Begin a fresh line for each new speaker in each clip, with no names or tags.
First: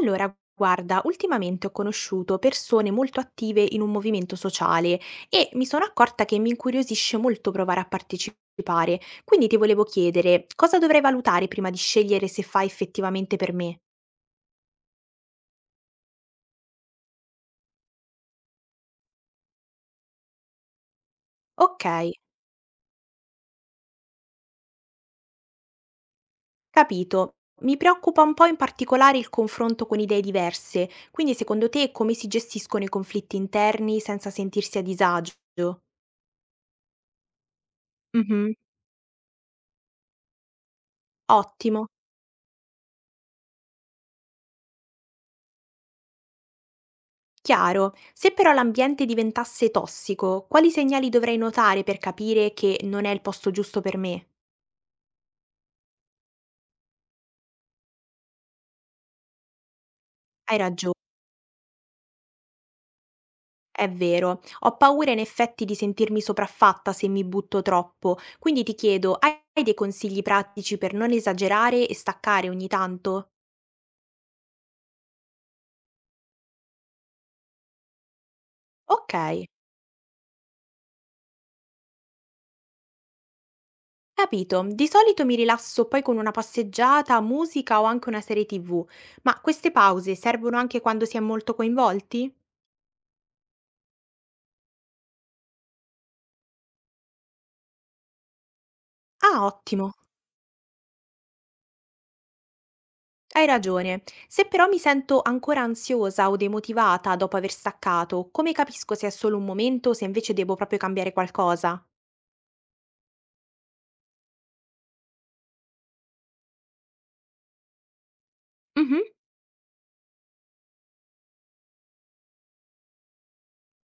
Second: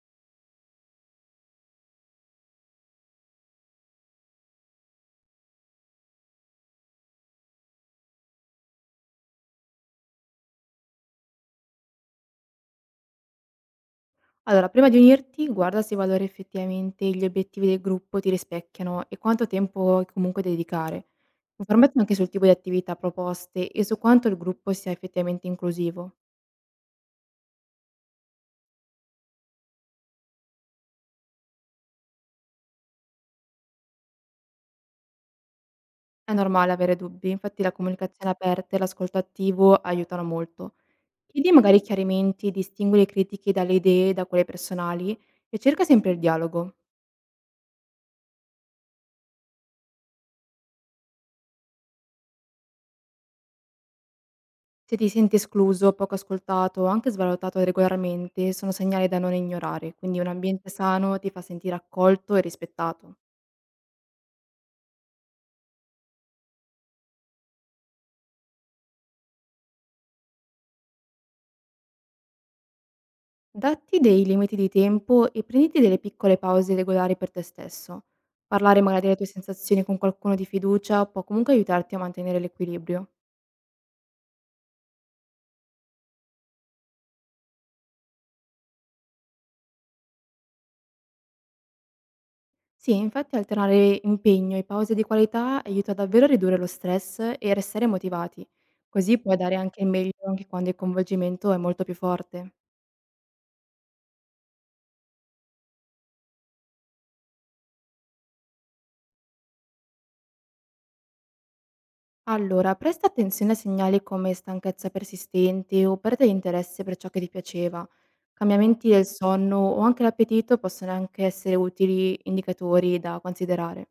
Allora, guarda, ultimamente ho conosciuto persone molto attive in un movimento sociale e mi sono accorta che mi incuriosisce molto provare a partecipare. Quindi ti volevo chiedere cosa dovrei valutare prima di scegliere se fa effettivamente per me?
Allora, prima di unirti, guarda se i valori effettivamente gli obiettivi del gruppo ti rispecchiano e quanto tempo vuoi comunque dedicare.
Ok,
Informati anche sul tipo di attività proposte e su quanto il gruppo sia effettivamente inclusivo.
capito. Mi preoccupa un po' in particolare il confronto con idee diverse, quindi secondo te come si gestiscono i conflitti interni senza sentirsi a disagio?
È normale avere dubbi, infatti la comunicazione
Mhm.
aperta e l'ascolto attivo aiutano molto. Chiedi magari
Ottimo.
chiarimenti, distingui le critiche dalle idee, da quelle personali e cerca sempre il dialogo.
Chiaro, se però l'ambiente diventasse tossico, quali segnali dovrei notare per capire che non è il posto giusto per me?
Se ti senti escluso, poco ascoltato o anche svalutato regolarmente, sono segnali da non ignorare, quindi un
Hai
ambiente
ragione,
sano ti fa sentire accolto e rispettato.
è vero. Ho paura in effetti di sentirmi sopraffatta se mi butto troppo, quindi ti chiedo, hai dei consigli pratici per non esagerare e staccare ogni tanto?
Datti dei limiti di tempo e prenditi delle piccole pause regolari per te stesso. Parlare magari
Ok,
delle tue sensazioni con qualcuno di fiducia può comunque aiutarti a mantenere l'equilibrio.
capito. Di solito mi rilasso poi con una passeggiata, musica o anche una serie TV, ma queste pause servono anche quando si è molto coinvolti?
Sì, infatti alternare impegno e pause di qualità aiuta davvero a ridurre lo stress e a restare motivati, così puoi
Ah,
dare anche il
ottimo.
meglio anche quando il coinvolgimento è molto più forte.
Hai ragione. Se però mi sento ancora ansiosa o demotivata dopo aver staccato, come capisco se è solo un momento o se invece devo proprio cambiare qualcosa?
Allora, presta attenzione a segnali come stanchezza persistente o perdita di interesse per ciò che ti piaceva. Cambiamenti
Mhm.
del sonno o anche l'appetito possono anche essere utili indicatori da considerare.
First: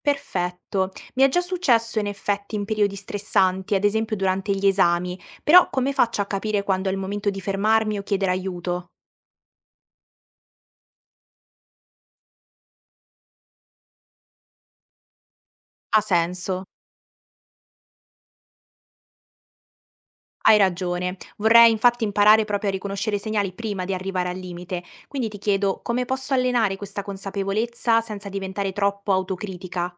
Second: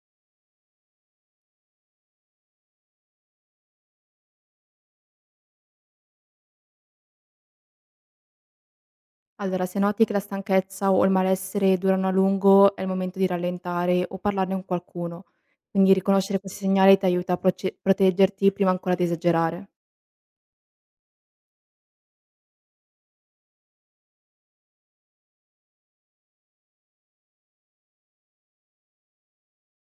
Perfetto. Mi è già successo in effetti in periodi stressanti, ad esempio durante gli esami, però come faccio a capire quando è il momento di fermarmi o chiedere aiuto?
Allora, se noti che la stanchezza o il malessere durano a lungo, è il momento di rallentare o parlarne con qualcuno. Quindi
Ha
riconoscere
senso.
questi segnali ti aiuta a proteggerti prima ancora di esagerare.
Hai ragione. Vorrei infatti imparare proprio a riconoscere i segnali prima di arrivare al limite, quindi ti chiedo come posso allenare questa consapevolezza senza diventare troppo autocritica?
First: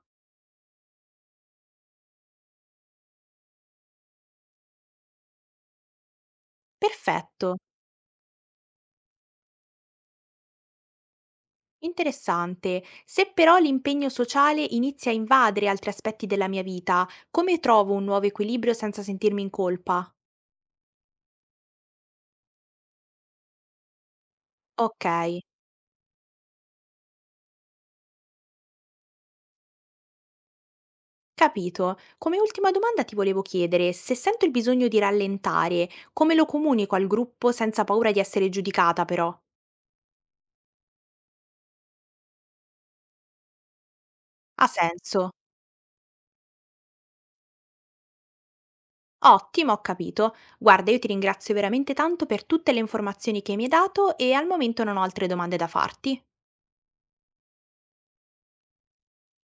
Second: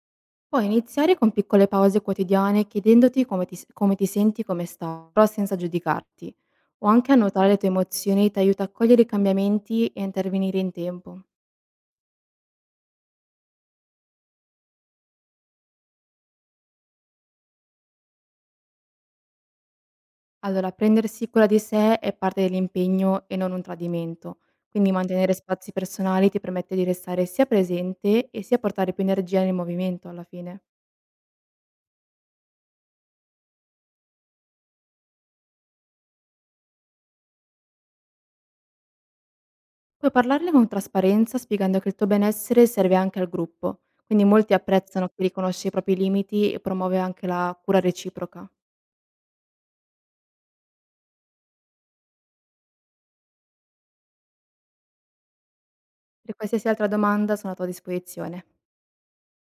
Puoi iniziare con piccole pause quotidiane chiedendoti come ti senti, come sta, però senza giudicarti. O anche annotare
Perfetto,
le tue emozioni ti aiuta a cogliere i cambiamenti e a intervenire in tempo.
interessante. Se però l'impegno sociale inizia a invadere altri aspetti della mia vita, come trovo un nuovo equilibrio senza sentirmi in colpa?
Allora, prendersi cura di sé è parte dell'impegno e non un tradimento, quindi
Ok,
mantenere spazi personali ti permette di restare sia presente e sia portare più energia nel movimento alla fine.
capito. Come ultima domanda ti volevo chiedere, se sento il bisogno di rallentare, come lo comunico al gruppo senza paura di essere giudicata però?
Puoi parlarne con trasparenza, spiegando che il tuo benessere serve anche al gruppo, quindi molti
Ha
apprezzano chi
senso.
riconosce i propri limiti e promuove anche la cura reciproca.
Ottimo, ho capito. Guarda, io ti ringrazio veramente tanto per tutte le informazioni che mi hai dato e al momento non ho altre domande da farti.
Per qualsiasi altra domanda sono a tua disposizione.